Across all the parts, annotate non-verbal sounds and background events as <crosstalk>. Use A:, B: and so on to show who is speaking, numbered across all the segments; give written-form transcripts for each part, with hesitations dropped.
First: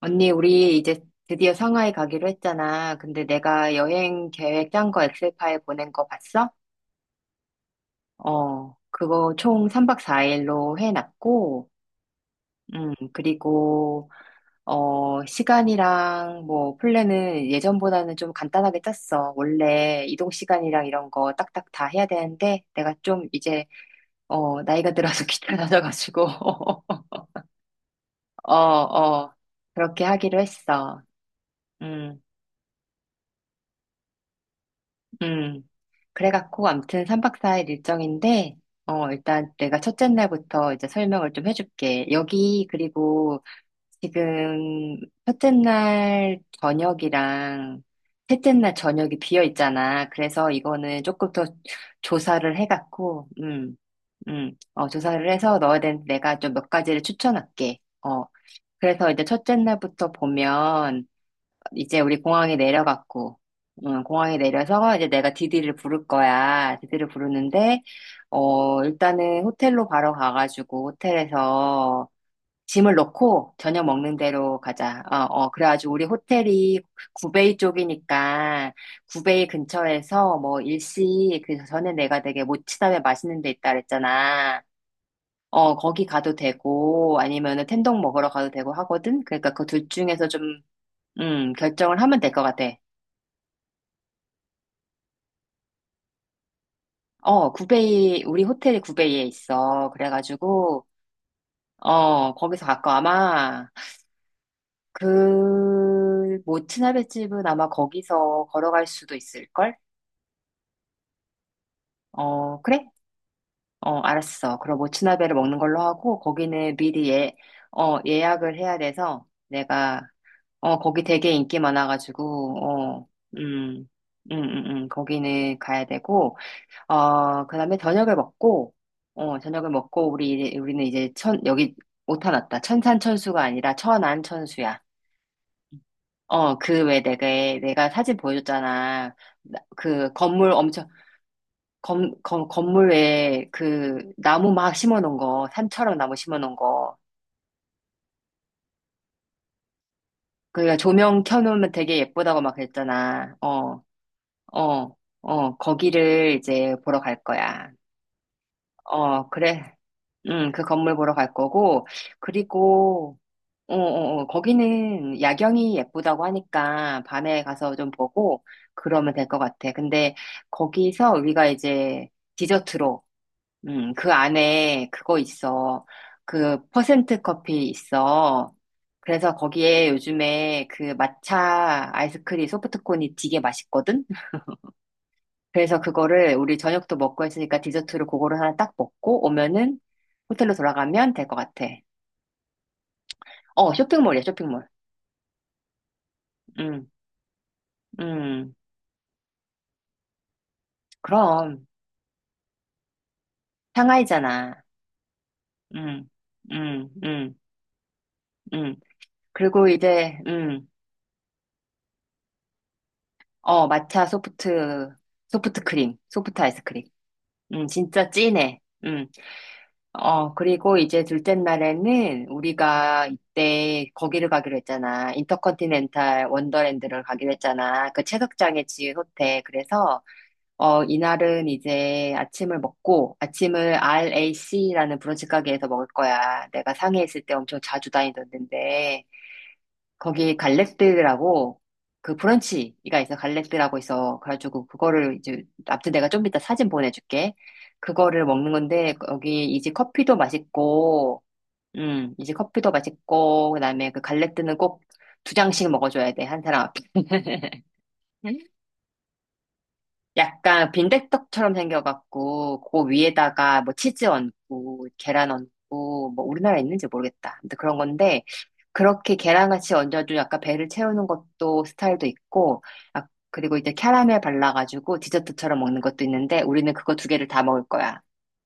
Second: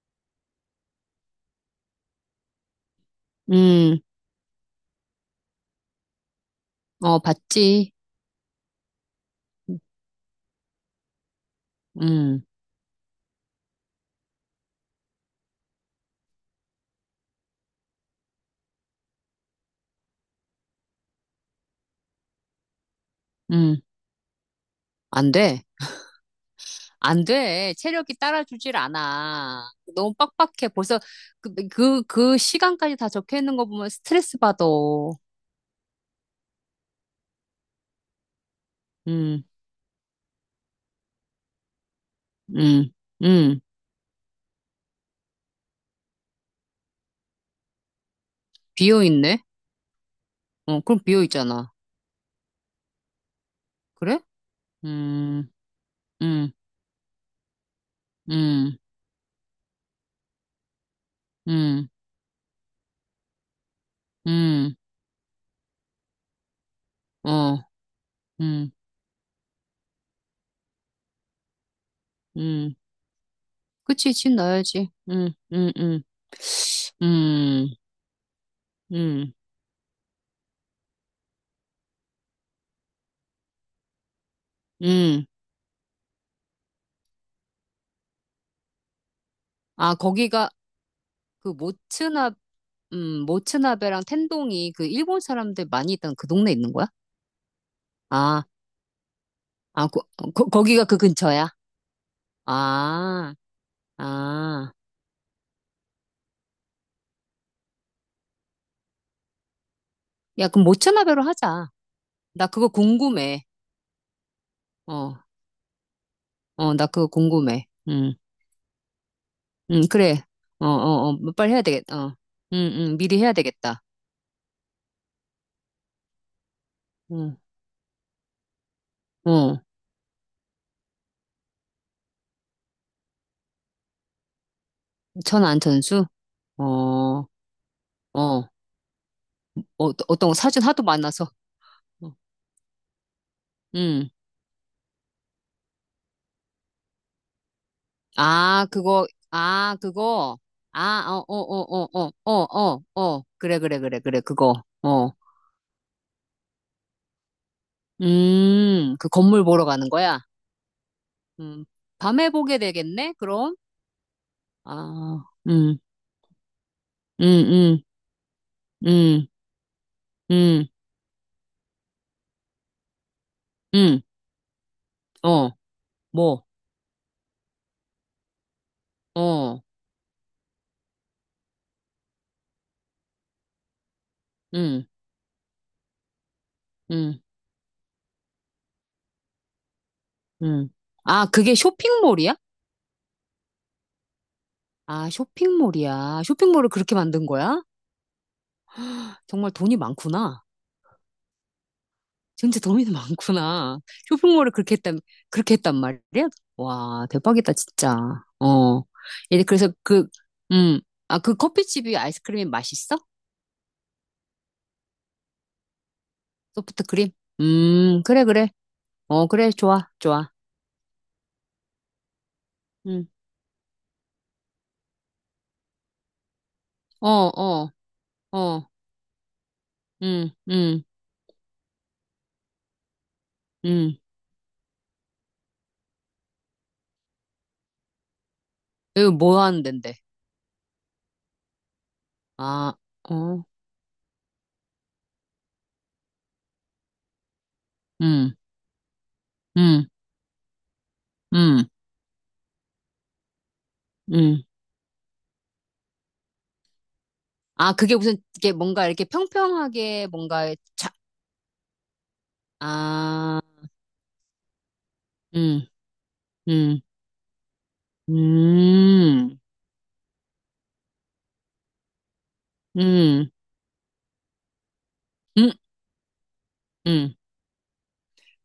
A: 언니, 우리 이제 드디어 상하이 가기로 했잖아. 근데 내가
B: 음,
A: 여행 계획 짠 거 엑셀 파일 보낸 거 봤어?
B: 어, 봤지.
A: 그거 총 3박 4일로 해놨고,
B: 음,
A: 음, 그리고, 시간이랑 뭐, 플랜은 예전보다는 좀 간단하게 짰어. 원래 이동 시간이랑 이런 거 딱딱 다 해야 되는데, 내가 좀 이제,
B: 음,
A: 나이가 들어서
B: 안 돼.
A: <laughs> 귀찮아져가지고, <laughs>
B: 안 돼. 체력이
A: 어,
B: 따라주질
A: 어,
B: 않아.
A: 그렇게
B: 너무
A: 하기로
B: 빡빡해. 벌써
A: 했어.
B: 그, 그,
A: 음.
B: 그 시간까지 다 적혀 있는 거 보면 스트레스 받아.
A: 음. 그래갖고, 암튼 3박 4일 일정인데,
B: 음,
A: 일단 내가 첫째 날부터 이제 설명을 좀 해줄게. 여기,
B: 음,
A: 그리고
B: 음.
A: 지금 첫째 날 저녁이랑 셋째 날
B: 비어
A: 저녁이
B: 있네?
A: 비어 있잖아. 그래서
B: 어, 그럼
A: 이거는
B: 비어
A: 조금 더
B: 있잖아.
A: 조사를 해갖고,
B: 그래?
A: 조사를
B: 음,
A: 해서 넣어야 되는데 내가
B: 음,
A: 좀 몇 가지를 추천할게.
B: 음,
A: 그래서 이제 첫째 날부터 보면,
B: 음,
A: 이제 우리 공항에 내려갔고, 응, 공항에
B: 음,
A: 내려서 이제 내가 디디를 부를 거야. 디디를
B: 어,
A: 부르는데,
B: 음,
A: 일단은 호텔로 바로 가가지고 호텔에서
B: 음.
A: 짐을 넣고 저녁
B: 그치,
A: 먹는
B: 집
A: 대로
B: 넣어야지.
A: 가자. 그래가지고 우리 호텔이 구베이
B: 음,
A: 쪽이니까
B: 음,
A: 구베이 근처에서 뭐 일시, 그 전에 내가 되게 모츠담에 맛있는 데 있다 그랬잖아.
B: 음.
A: 거기 가도 되고, 아니면은 텐동 먹으러 가도 되고 하거든? 그러니까 그 둘
B: 아,
A: 중에서
B: 거기가,
A: 좀
B: 그
A: 결정을 하면
B: 모츠나
A: 될 것 같아.
B: 모츠나베랑 텐동이 그 일본 사람들 많이 있던 그 동네 있는 거야?
A: 어, 구베이,
B: 아,
A: 우리 호텔이 구베이에
B: 아,
A: 있어.
B: 거, 거, 거기가
A: 그래가지고,
B: 그 근처야?
A: 어, 거기서 가까
B: 아,
A: 아마,
B: 아,
A: 그, 모츠나베 집은 아마 거기서 걸어갈 수도 있을걸?
B: 야, 그럼 모츠나베로 하자. 나
A: 어,
B: 그거
A: 그래?
B: 궁금해.
A: 어, 알았어. 그럼
B: 어,
A: 모츠나베를 먹는 걸로 하고,
B: 어,
A: 거기는
B: 나 그거
A: 미리 예,
B: 궁금해. 응,
A: 예약을 해야 돼서,
B: 응
A: 내가,
B: 그래. 어,
A: 어, 거기
B: 어, 어,
A: 되게
B: 뭐 빨리
A: 인기
B: 해야 되겠다. 어,
A: 많아가지고,
B: 응 응, 미리 해야 되겠다.
A: 음, 거기는 가야 되고,
B: 응
A: 그 다음에 저녁을 먹고,
B: 어,
A: 저녁을 먹고, 우리, 우리는 이제 천, 여기 오타났다. 천산천수가 아니라 천안천수야.
B: 천안 천수?
A: 어,
B: 어,
A: 그 왜 내가,
B: 어,
A: 내가 사진 보여줬잖아.
B: 어,
A: 그
B: 어떤 거
A: 건물
B: 사진 하도
A: 엄청,
B: 많아서.
A: 건물
B: 응
A: 에그 나무 막 심어 놓은 거, 산처럼 나무 심어 놓은 거.
B: 아, 그거, 아, 그거,
A: 그러니까
B: 아,
A: 조명
B: 어, 어,
A: 켜놓으면
B: 어,
A: 되게
B: 어, 어,
A: 예쁘다고 막
B: 어, 어, 어,
A: 그랬잖아.
B: 그래, 그래, 그래, 그래, 그거,
A: 어,
B: 어,
A: 거기를 이제 보러 갈 거야.
B: 그
A: 어,
B: 건물 보러
A: 그래.
B: 가는 거야?
A: 응, 그 건물 보러 갈
B: 음,
A: 거고,
B: 밤에 보게 되겠네,
A: 그리고,
B: 그럼?
A: 거기는
B: 아,
A: 야경이 예쁘다고 하니까
B: 음,
A: 밤에 가서
B: 음,
A: 좀 보고 그러면 될
B: 음,
A: 것 같아. 근데
B: 음,
A: 거기서 우리가 이제 디저트로,
B: 음,
A: 그 안에 그거
B: 어,
A: 있어.
B: 뭐,
A: 그 퍼센트 커피 있어. 그래서
B: 어,
A: 거기에 요즘에 그 마차 아이스크림 소프트콘이 되게 맛있거든? <laughs>
B: 음,
A: 그래서 그거를 우리 저녁도
B: 음,
A: 먹고 했으니까 디저트로 그거를 하나 딱 먹고 오면은 호텔로
B: 음.
A: 돌아가면 될
B: 아,
A: 것
B: 그게
A: 같아.
B: 쇼핑몰이야?
A: 어, 쇼핑몰이야, 쇼핑몰.
B: 아, 쇼핑몰이야. 쇼핑몰을
A: 음,
B: 그렇게 만든 거야?
A: 음.
B: 정말 돈이 많구나.
A: 그럼
B: 진짜 범인이 많구나. 쇼핑몰을
A: 상하이잖아.
B: 그렇게 했단, 그렇게 했단
A: 응,
B: 말이야?
A: 응,
B: 와,
A: 응,
B: 대박이다, 진짜.
A: 응.
B: 어. 얘
A: 그리고
B: 그래서 그,
A: 이제 응,
B: 음, 아, 그 커피집이 아이스크림이 맛있어?
A: 어 마차 소프트 소프트 크림, 소프트 아이스크림.
B: 소프트 크림?
A: 응, 진짜
B: 그래, 그래.
A: 찐해. 응.
B: 어, 그래, 좋아, 좋아.
A: 어 그리고 이제 둘째 날에는 우리가
B: 음,
A: 이때 거기를 가기로 했잖아. 인터컨티넨탈 원더랜드를
B: 어,
A: 가기로
B: 어,
A: 했잖아. 그 채석장에
B: 어,
A: 지은 호텔. 그래서
B: 음, 음,
A: 이날은 이제 아침을 먹고, 아침을
B: 음.
A: RAC라는 브런치 가게에서 먹을 거야. 내가 상해 있을 때 엄청 자주 다니던 데인데,
B: 여기 뭐 하는 데인데?
A: 거기 갈렉드라고, 그
B: 아,
A: 브런치가 있어.
B: 어,
A: 갈렉드라고 있어. 그래가지고, 그거를 이제, 아무튼 내가 좀 이따 사진 보내줄게. 그거를
B: 음,
A: 먹는 건데, 거기 이제
B: 음,
A: 커피도 맛있고,
B: 음,
A: 이제 커피도 맛있고, 그다음에 그
B: 음.
A: 갈렉드는 꼭 두 장씩 먹어줘야 돼. 한 사람 앞에.
B: 아, 그게 무슨, 이게
A: <laughs>
B: 뭔가 이렇게 평평하게 뭔가,
A: 약간
B: 자,
A: 빈대떡처럼 생겨갖고 그
B: 아,
A: 위에다가 뭐 치즈 얹고 계란
B: 음.
A: 얹고 뭐 우리나라에
B: 음.
A: 있는지 모르겠다. 근데 그런 건데 그렇게
B: 음,
A: 계란같이 얹어도 약간 배를 채우는 것도 스타일도 있고 아,
B: 음,
A: 그리고 이제 캐러멜 발라가지고
B: 음,
A: 디저트처럼 먹는 것도 있는데 우리는 그거 두
B: 음.
A: 개를 다 먹을 거야.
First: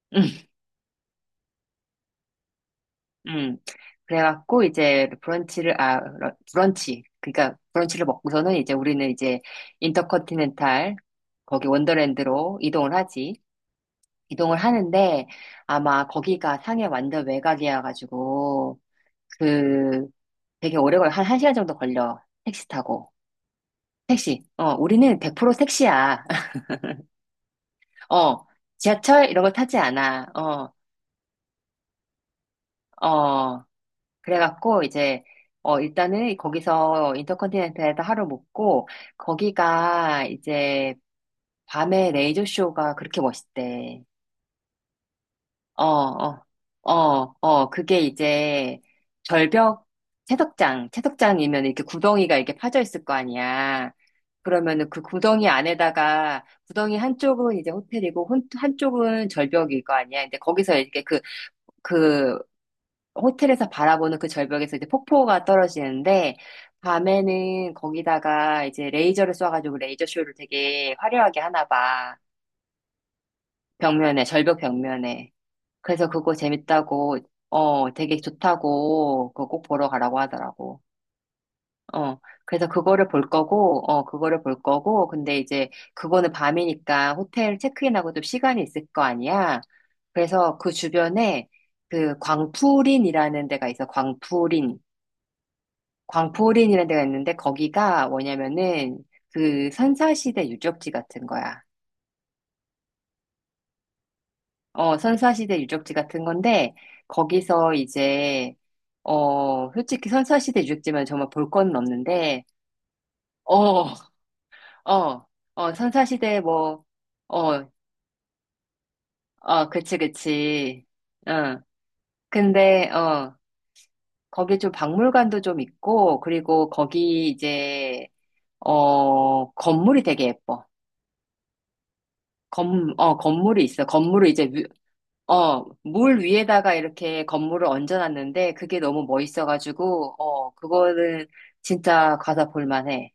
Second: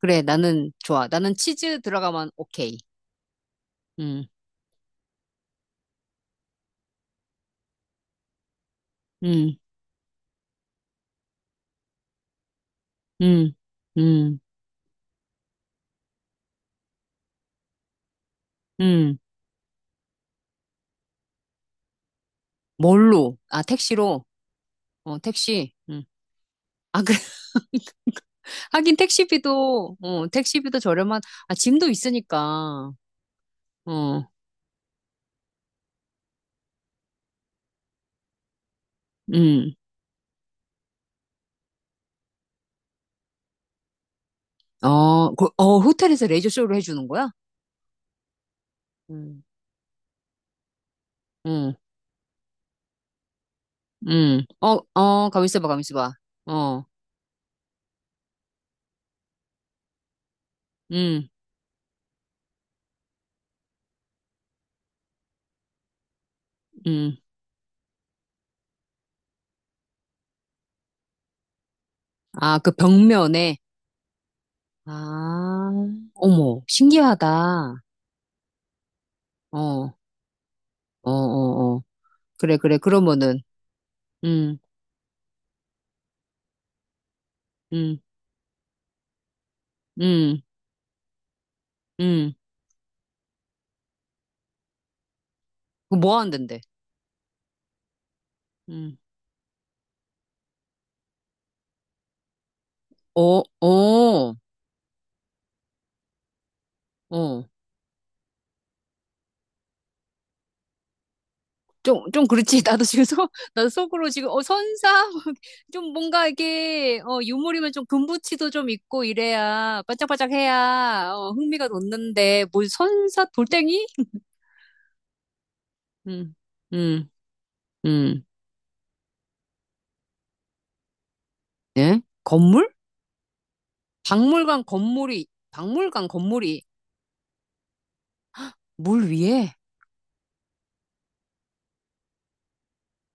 B: 그래,
A: 음,
B: 나는 좋아. 나는 치즈 들어가면 오케이.
A: 음.
B: 음,
A: 그래갖고 이제 브런치 그러니까 브런치를 먹고서는 이제 우리는 이제
B: 음,
A: 인터컨티넨탈 거기 원더랜드로 이동을 하지.
B: 음, 음,
A: 이동을 하는데 아마 거기가 상해 완전 외곽이어 가지고
B: 음.
A: 그 되게 오래 걸려. 한 1시간 정도 걸려. 택시 타고.
B: 뭘로? 아, 택시로?
A: 택시. 어,
B: 어,
A: 우리는 100%
B: 택시. 음.
A: 택시야.
B: 아, 그래. <laughs>
A: <laughs> 어,
B: 하긴
A: 지하철 이런 거 타지
B: 택시비도,
A: 않아.
B: 어,
A: 어,
B: 택시비도 저렴한, 아, 짐도 있으니까.
A: 어.
B: 어,
A: 그래갖고 이제 일단은 거기서 인터컨티넨탈에서 하루 묵고
B: 음.
A: 거기가 이제 밤에 레이저 쇼가 그렇게 멋있대.
B: 어, 그, 어,
A: 어,
B: 호텔에서
A: 어,
B: 레이저쇼를 해주는 거야?
A: 그게 이제
B: 음,
A: 절벽 채석장이면
B: 음,
A: 이렇게 구덩이가 이렇게 파져 있을 거 아니야.
B: 어,
A: 그러면은 그
B: 어,
A: 구덩이
B: 가만있어 봐, 가만있어 봐.
A: 안에다가
B: 어,
A: 구덩이 한쪽은 이제 호텔이고 한쪽은 절벽일 거 아니야. 근데 거기서 이렇게 그,
B: 음,
A: 그 호텔에서 바라보는 그 절벽에서 이제 폭포가 떨어지는데
B: 음.
A: 밤에는 거기다가 이제 레이저를 쏴가지고 레이저 쇼를 되게 화려하게 하나 봐.
B: 아, 그 벽면에.
A: 벽면에, 절벽 벽면에.
B: 아,
A: 그래서 그거
B: 어머,
A: 재밌다고,
B: 신기하다.
A: 어, 되게 좋다고, 그거
B: 어,
A: 꼭 보러
B: 어,
A: 가라고 하더라고.
B: 어, 어.
A: 어,
B: 그래,
A: 그래서
B: 그래.
A: 그거를 볼
B: 그러면은,
A: 거고, 어, 그거를
B: 음,
A: 볼 거고, 근데 이제 그거는 밤이니까 호텔
B: 음,
A: 체크인하고 좀 시간이 있을 거 아니야.
B: 음,
A: 그래서 그 주변에 그
B: 음.
A: 광푸린이라는 데가 있어, 광푸린.
B: 그거 뭐 하는데?
A: 광푸린이라는 데가 있는데 거기가
B: 음.
A: 뭐냐면은 그 선사시대 유적지 같은 거야.
B: 어, 어,
A: 어, 선사시대 유적지 같은 건데,
B: 어.
A: 거기서 이제, 어, 솔직히 선사시대 유적지만 정말 볼 건
B: 좀, 좀
A: 없는데,
B: 그렇지. <laughs> 나도 지금 속, 나도
A: 어,
B: 속으로 지금, 어, 선사?
A: 어,
B: <laughs> 좀 뭔가
A: 선사시대 뭐,
B: 이게, 어,
A: 어,
B: 유물이면 좀 금붙이도 좀 있고 이래야,
A: 그치,
B: 반짝반짝
A: 그치.
B: 해야, 어,
A: 응.
B: 흥미가 돋는데, 뭘
A: 근데,
B: 선사?
A: 어,
B: 돌덩이?
A: 거기 좀 박물관도 좀 있고,
B: 음,
A: 그리고
B: 음,
A: 거기 이제,
B: 음.
A: 어, 건물이 되게 예뻐.
B: 예? 건물?
A: 건물이 있어.
B: 박물관 건물이,
A: 어,
B: 박물관
A: 물
B: 건물이
A: 위에다가 이렇게 건물을 얹어놨는데 그게 너무
B: 물 위에?
A: 멋있어가지고, 어, 그거는 진짜 가서 볼만해.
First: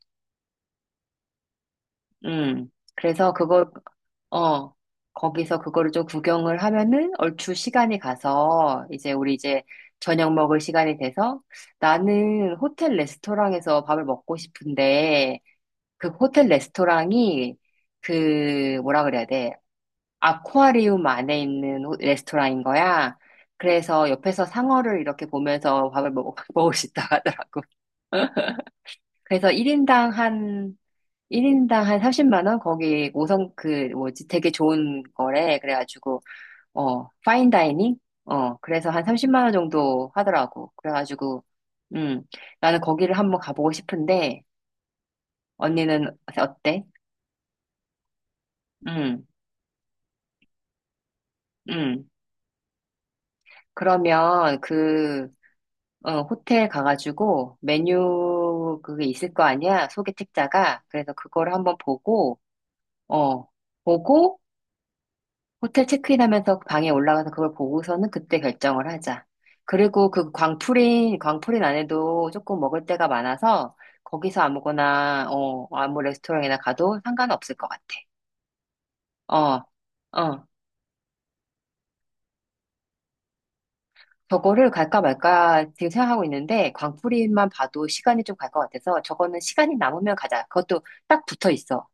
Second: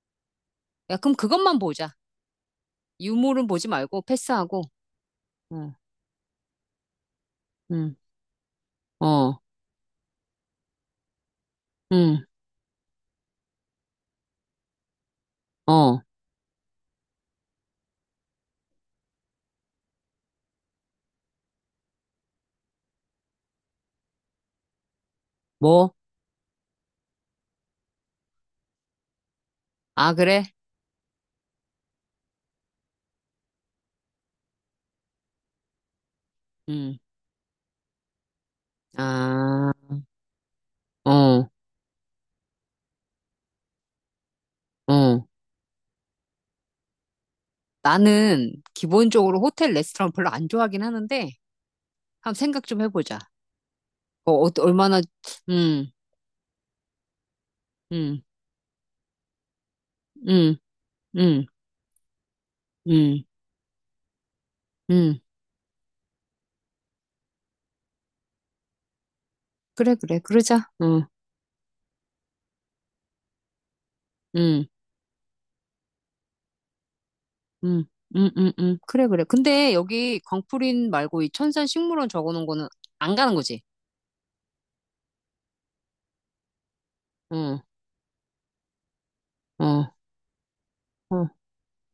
B: 야, 그럼 그것만 보자.
A: 음. 그래서
B: 유물은 보지
A: 그거,
B: 말고 패스하고.
A: 어, 거기서
B: 응,
A: 그거를 좀 구경을 하면은 얼추
B: 응,
A: 시간이 가서 이제 우리
B: 어,
A: 이제 저녁 먹을 시간이 돼서
B: 응,
A: 나는 호텔 레스토랑에서 밥을 먹고 싶은데
B: 어,
A: 그 호텔 레스토랑이 그 뭐라 그래야 돼? 아쿠아리움 안에 있는 레스토랑인 거야. 그래서 옆에서 상어를 이렇게 보면서
B: 뭐?
A: 밥을 먹, <laughs> 먹을 수 있다고 하더라고. <laughs> 그래서 1인당
B: 아, 그래?
A: 한, 일인당 한 30만 원? 거기 5성, 그, 뭐지, 되게 좋은 거래. 그래가지고,
B: 응,
A: 어, 파인 다이닝? 어, 그래서 한 30만 원
B: 아,
A: 정도 하더라고. 그래가지고,
B: 어,
A: 음, 나는 거기를 한번 가보고 싶은데,
B: 어.
A: 언니는 어때?
B: 나는
A: 음,
B: 기본적으로 호텔 레스토랑 별로 안 좋아하긴 하는데,
A: 음.
B: 한번 생각 좀 해보자. 어, 어,
A: 그러면
B: 얼마나,
A: 그,
B: 응,
A: 호텔 가가지고
B: 응,
A: 메뉴 그게 있을 거 아니야? 소개
B: 응,
A: 책자가. 그래서
B: 응,
A: 그거를 한번 보고,
B: 응,
A: 어, 보고
B: 응.
A: 호텔 체크인하면서 방에 올라가서 그걸 보고서는 그때 결정을 하자.
B: 그래,
A: 그리고
B: 그래,
A: 그
B: 그러자. 응,
A: 광프린, 광프린 안에도 조금 먹을 데가 많아서 거기서
B: 응.
A: 아무거나, 어, 아무 레스토랑이나 가도 상관없을 것 같아.
B: 음, 그래, 그래.
A: 어,
B: 근데 여기
A: 어.
B: 광풀인 말고 이 천산 식물원 적어 놓은 거는 안 가는 거지?
A: 저거를 갈까 말까 지금 생각하고 있는데 광프린만
B: 응,
A: 봐도 시간이 좀 갈 것 같아서 저거는 시간이
B: 어,
A: 남으면 가자. 그것도 딱
B: 어.
A: 붙어 있어.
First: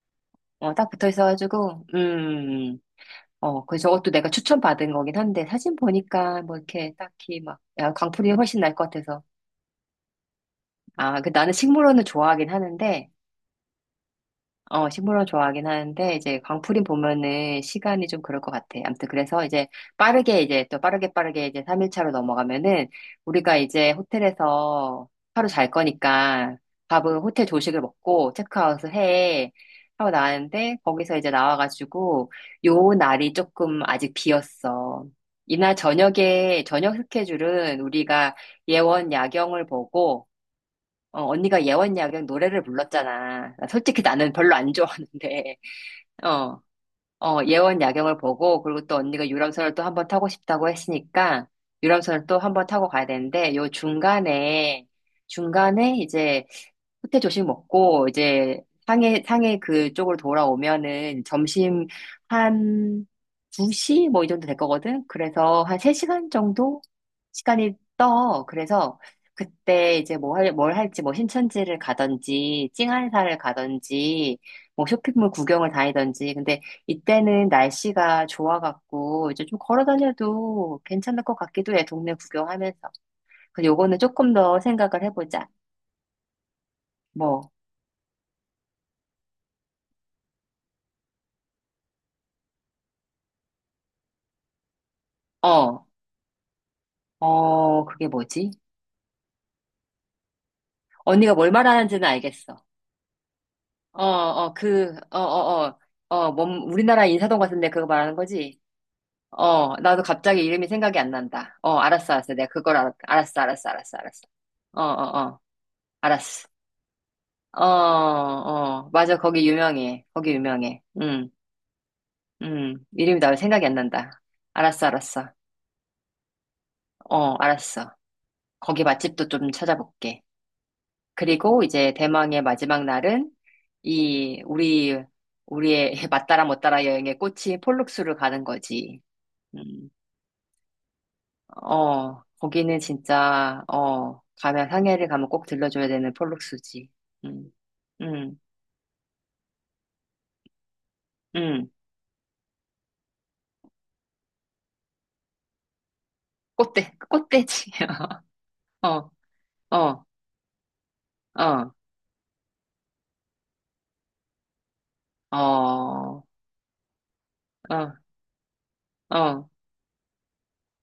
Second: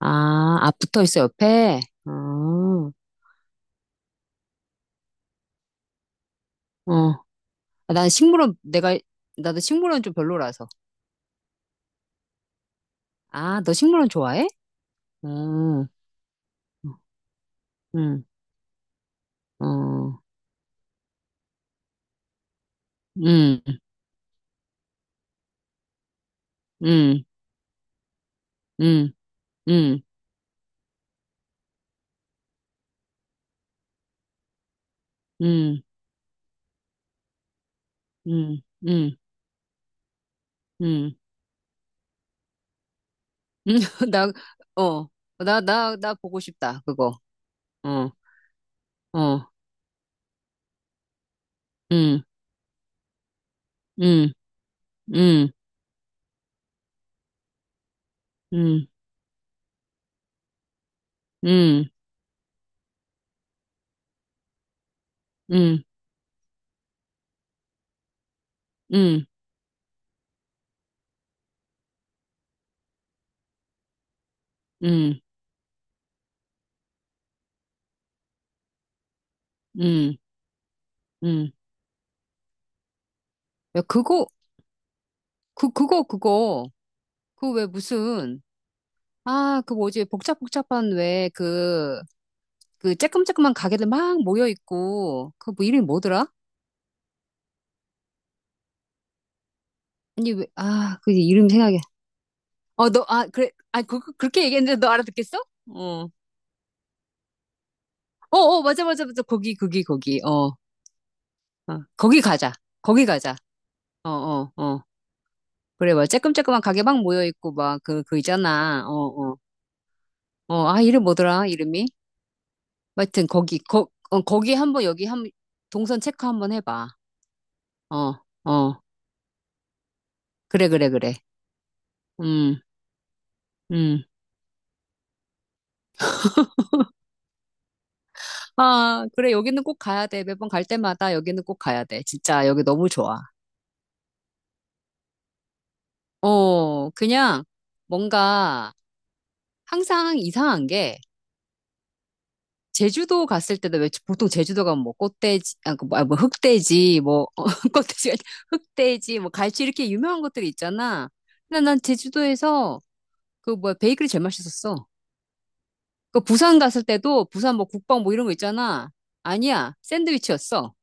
B: 아, 아,
A: 어, 딱
B: 붙어
A: 붙어
B: 있어, 옆에?
A: 있어가지고,
B: 어, 어.
A: 어, 그 저것도 내가 추천받은 거긴 한데, 사진 보니까 뭐 이렇게 딱히 막,
B: 아,
A: 야,
B: 난
A: 광풀이
B: 식물원,
A: 훨씬 날 것
B: 내가,
A: 같아서.
B: 나도 식물원 좀 별로라서.
A: 아, 그 나는 식물원을 좋아하긴 하는데,
B: 아, 너 식물원 좋아해?
A: 어, 식물원 좋아하긴
B: 응
A: 하는데, 이제 광풀이 보면은 시간이 좀
B: 응
A: 그럴 것 같아. 아무튼 그래서 이제
B: 어,
A: 빠르게 이제 또 빠르게 이제 3일차로 넘어가면은 우리가
B: 응 응
A: 이제 호텔에서 하루 잘 거니까 밥은
B: 응
A: 호텔 조식을 먹고 체크아웃을
B: 응
A: 해.
B: 응
A: 하고 나왔는데 거기서 이제 나와가지고 요 날이 조금 아직 비었어.
B: 응
A: 이날 저녁에, 저녁 스케줄은 우리가 예원
B: 응
A: 야경을 보고
B: 응
A: 어, 언니가 예원야경 노래를 불렀잖아. 나 솔직히
B: <laughs>
A: 나는
B: 나,
A: 별로 안
B: 어,
A: 좋아하는데,
B: 나, 나, 나
A: <laughs>
B: 보고
A: 어,
B: 싶다, 그거.
A: 예원
B: 어,
A: 야경을 보고, 그리고 또 언니가
B: 어,
A: 유람선을 또 한번 타고 싶다고 했으니까,
B: 응
A: 유람선을 또 한번 타고 가야 되는데, 요
B: 응
A: 중간에,
B: 음,
A: 중간에 이제 호텔 조식 먹고 이제
B: 음,
A: 상해 그쪽으로 돌아오면은
B: 음,
A: 점심 한 2시 뭐 이 정도 될 거거든. 그래서 한
B: 음,
A: 3시간 정도 시간이 떠. 그래서
B: 음,
A: 그때 이제 뭐 할, 뭘 할지 뭐 신천지를 가든지 찡한사를 가든지 뭐
B: 음,
A: 쇼핑몰 구경을 다니든지 근데 이때는 날씨가 좋아갖고 이제 좀 걸어
B: 음,
A: 다녀도 괜찮을 것
B: 음.
A: 같기도 해. 동네 구경하면서. 근데
B: 야,
A: 요거는
B: 그거,
A: 조금 더 생각을 해보자.
B: 그, 그거, 그거.
A: 뭐
B: 그 왜 무슨, 아, 그 뭐지, 복잡복잡한 왜 그, 그 쬐끔쬐끔한 가게들 막 모여있고, 그 뭐 이름이
A: 어.
B: 뭐더라?
A: 어, 그게 뭐지?
B: 아니, 왜, 아, 그
A: 언니가
B: 이름
A: 뭘
B: 생각해.
A: 말하는지는 알겠어.
B: 어, 너, 아, 그래, 아, 그,
A: 어,
B: 그- 그렇게
A: 어,
B: 얘기했는데 너
A: 그, 어,
B: 알아듣겠어?
A: 어,
B: 어.
A: 우리나라 인사동 같은데 그거 말하는
B: 어,
A: 거지?
B: 어, 맞아, 맞아, 맞아. 거기,
A: 어,
B: 거기,
A: 나도
B: 거기.
A: 갑자기
B: 어,
A: 이름이 생각이 안 난다. 어,
B: 어.
A: 알았어,
B: 거기
A: 알았어. 내가
B: 가자.
A: 그걸 알았,
B: 거기 가자.
A: 알았어, 알았어, 알았어,
B: 어,
A: 알았어.
B: 어, 어.
A: 어, 어, 어,
B: 그래, 막
A: 알았어.
B: 쬐끔쬐끔한 가게 막 모여있고,
A: 어,
B: 막, 그, 그 있잖아.
A: 어,
B: 어,
A: 맞아.
B: 어.
A: 거기 유명해. 거기
B: 어, 아,
A: 유명해.
B: 이름
A: 응,
B: 뭐더라, 이름이?
A: 응. 이름이
B: 하여튼,
A: 나
B: 거기,
A: 생각이 안
B: 거,
A: 난다.
B: 어, 거기 한 번,
A: 알았어,
B: 여기 한
A: 알았어.
B: 번, 동선 체크 한번 해봐.
A: 어, 알았어.
B: 어, 어,
A: 거기 맛집도 좀 찾아볼게.
B: 그래, 그래, 그래.
A: 그리고 이제 대망의
B: 음,
A: 마지막 날은
B: 음.
A: 이 우리 우리의 <laughs> 맞다라 못다라 여행의 꽃이 폴룩스를 가는 거지.
B: 아, 그래, 여기는 꼭
A: 음,
B: 가야 돼. 매번 갈 때마다 여기는 꼭 가야 돼.
A: 어,
B: 진짜, 여기
A: 거기는
B: 너무 좋아.
A: 진짜 어 가면 항해를 가면 꼭 들러줘야 되는 폴룩스지.
B: 어, 그냥,
A: 음, 음,
B: 뭔가, 항상 이상한 게,
A: 음,
B: 제주도 갔을 때도 왜 보통 제주도 가면 뭐 꽃돼지 아, 그 뭐, 아, 뭐
A: 꽃대,
B: 흑돼지 뭐 <laughs> 어,
A: 꽃대지.
B: 꽃돼지 아니,
A: <laughs> 어,
B: 흑돼지 뭐 갈치 이렇게
A: 어,
B: 유명한 것들이 있잖아. 근데
A: 어,
B: 난 제주도에서 그 뭐야 베이글이 제일 맛있었어.
A: 어,
B: 그 부산 갔을 때도 부산 뭐
A: 어,
B: 국밥 뭐 이런 거 있잖아.
A: 어.
B: 아니야 샌드위치였어.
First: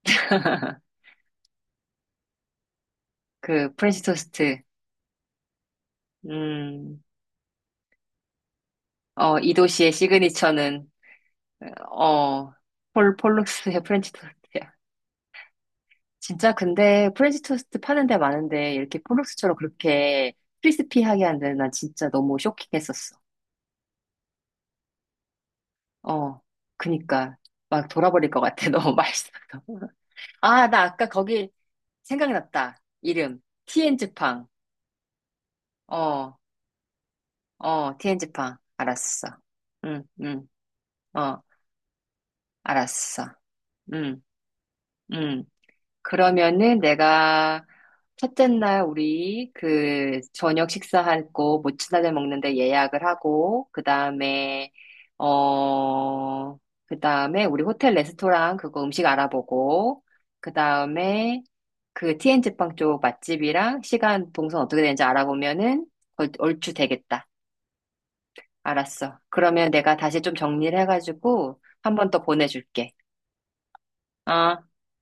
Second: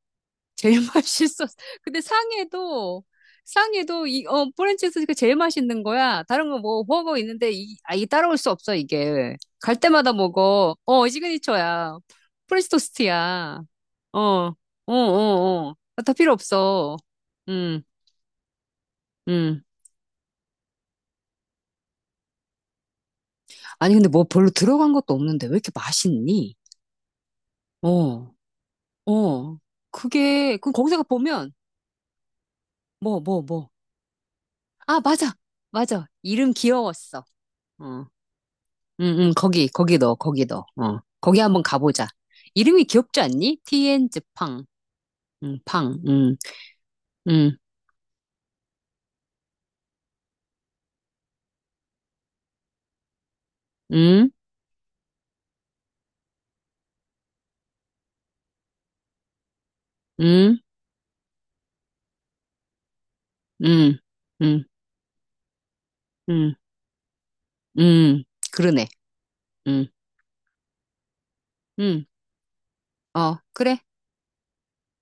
B: 제일 <laughs>
A: <laughs>
B: 맛있었어. 근데 상해도
A: 그 프렌치
B: 상해도 이어
A: 토스트.
B: 프랜차이즈 그 제일 맛있는 거야. 다른 거 뭐
A: 음,
B: 먹어 있는데 이 아 이 따라올 수 없어 이게.
A: 어, 이
B: 갈
A: 도시의
B: 때마다 먹어.
A: 시그니처는
B: 어 시그니처야.
A: 어,
B: 프렌치
A: 폴
B: 토스트야.
A: 폴룩스의 프렌치
B: 어,
A: 토스트.
B: 어, 어, 어. 아, 다 필요
A: 진짜
B: 없어.
A: 근데 프렌치 토스트
B: 음,
A: 파는 데 많은데 이렇게 폴록스처럼
B: 음.
A: 그렇게 크리스피하게 한 데는 난 진짜 너무 쇼킹했었어.
B: 아니 근데 뭐 별로 들어간 것도 없는데 왜 이렇게
A: 어,
B: 맛있니?
A: 그니까 막 돌아버릴
B: 어.
A: 것 같아. <laughs> 너무 맛있어.
B: 어, 그게,
A: 아,
B: 그럼
A: 나
B: 거기서
A: 아까 거기
B: 보면,
A: 생각났다.
B: 뭐,
A: 이름.
B: 뭐, 뭐.
A: 티엔즈팡.
B: 아, 맞아, 맞아.
A: 어,
B: 이름 귀여웠어.
A: 어,
B: 어,
A: 티엔즈팡.
B: 응,
A: 알았어.
B: 응, 거기, 거기
A: 응,
B: 넣어, 거기
A: 응,
B: 넣어. 어, 거기
A: 어,
B: 한번 가보자. 이름이 귀엽지
A: 알았어.
B: 않니? 티엔즈
A: 응,
B: 팡.
A: 응.
B: 응, 팡, 응,
A: 그러면은
B: 응,
A: 내가 첫째 날 우리 그 저녁 식사하고 모츠나들 먹는데 예약을 하고
B: 응,
A: 그다음에 어 그다음에 우리 호텔 레스토랑 그거 음식 알아보고
B: 응,
A: 그다음에 그 t 엔 g 빵 쪽 맛집이랑
B: 응,
A: 시간 동선
B: 응,
A: 어떻게 되는지 알아보면은
B: 응,
A: 얼추 되겠다.
B: 응. 그러네.
A: 알았어. 그러면
B: 응,
A: 내가 다시 좀 정리를 해가지고 한
B: 응,
A: 번 더 보내줄게.
B: 어, 그래.
A: 어.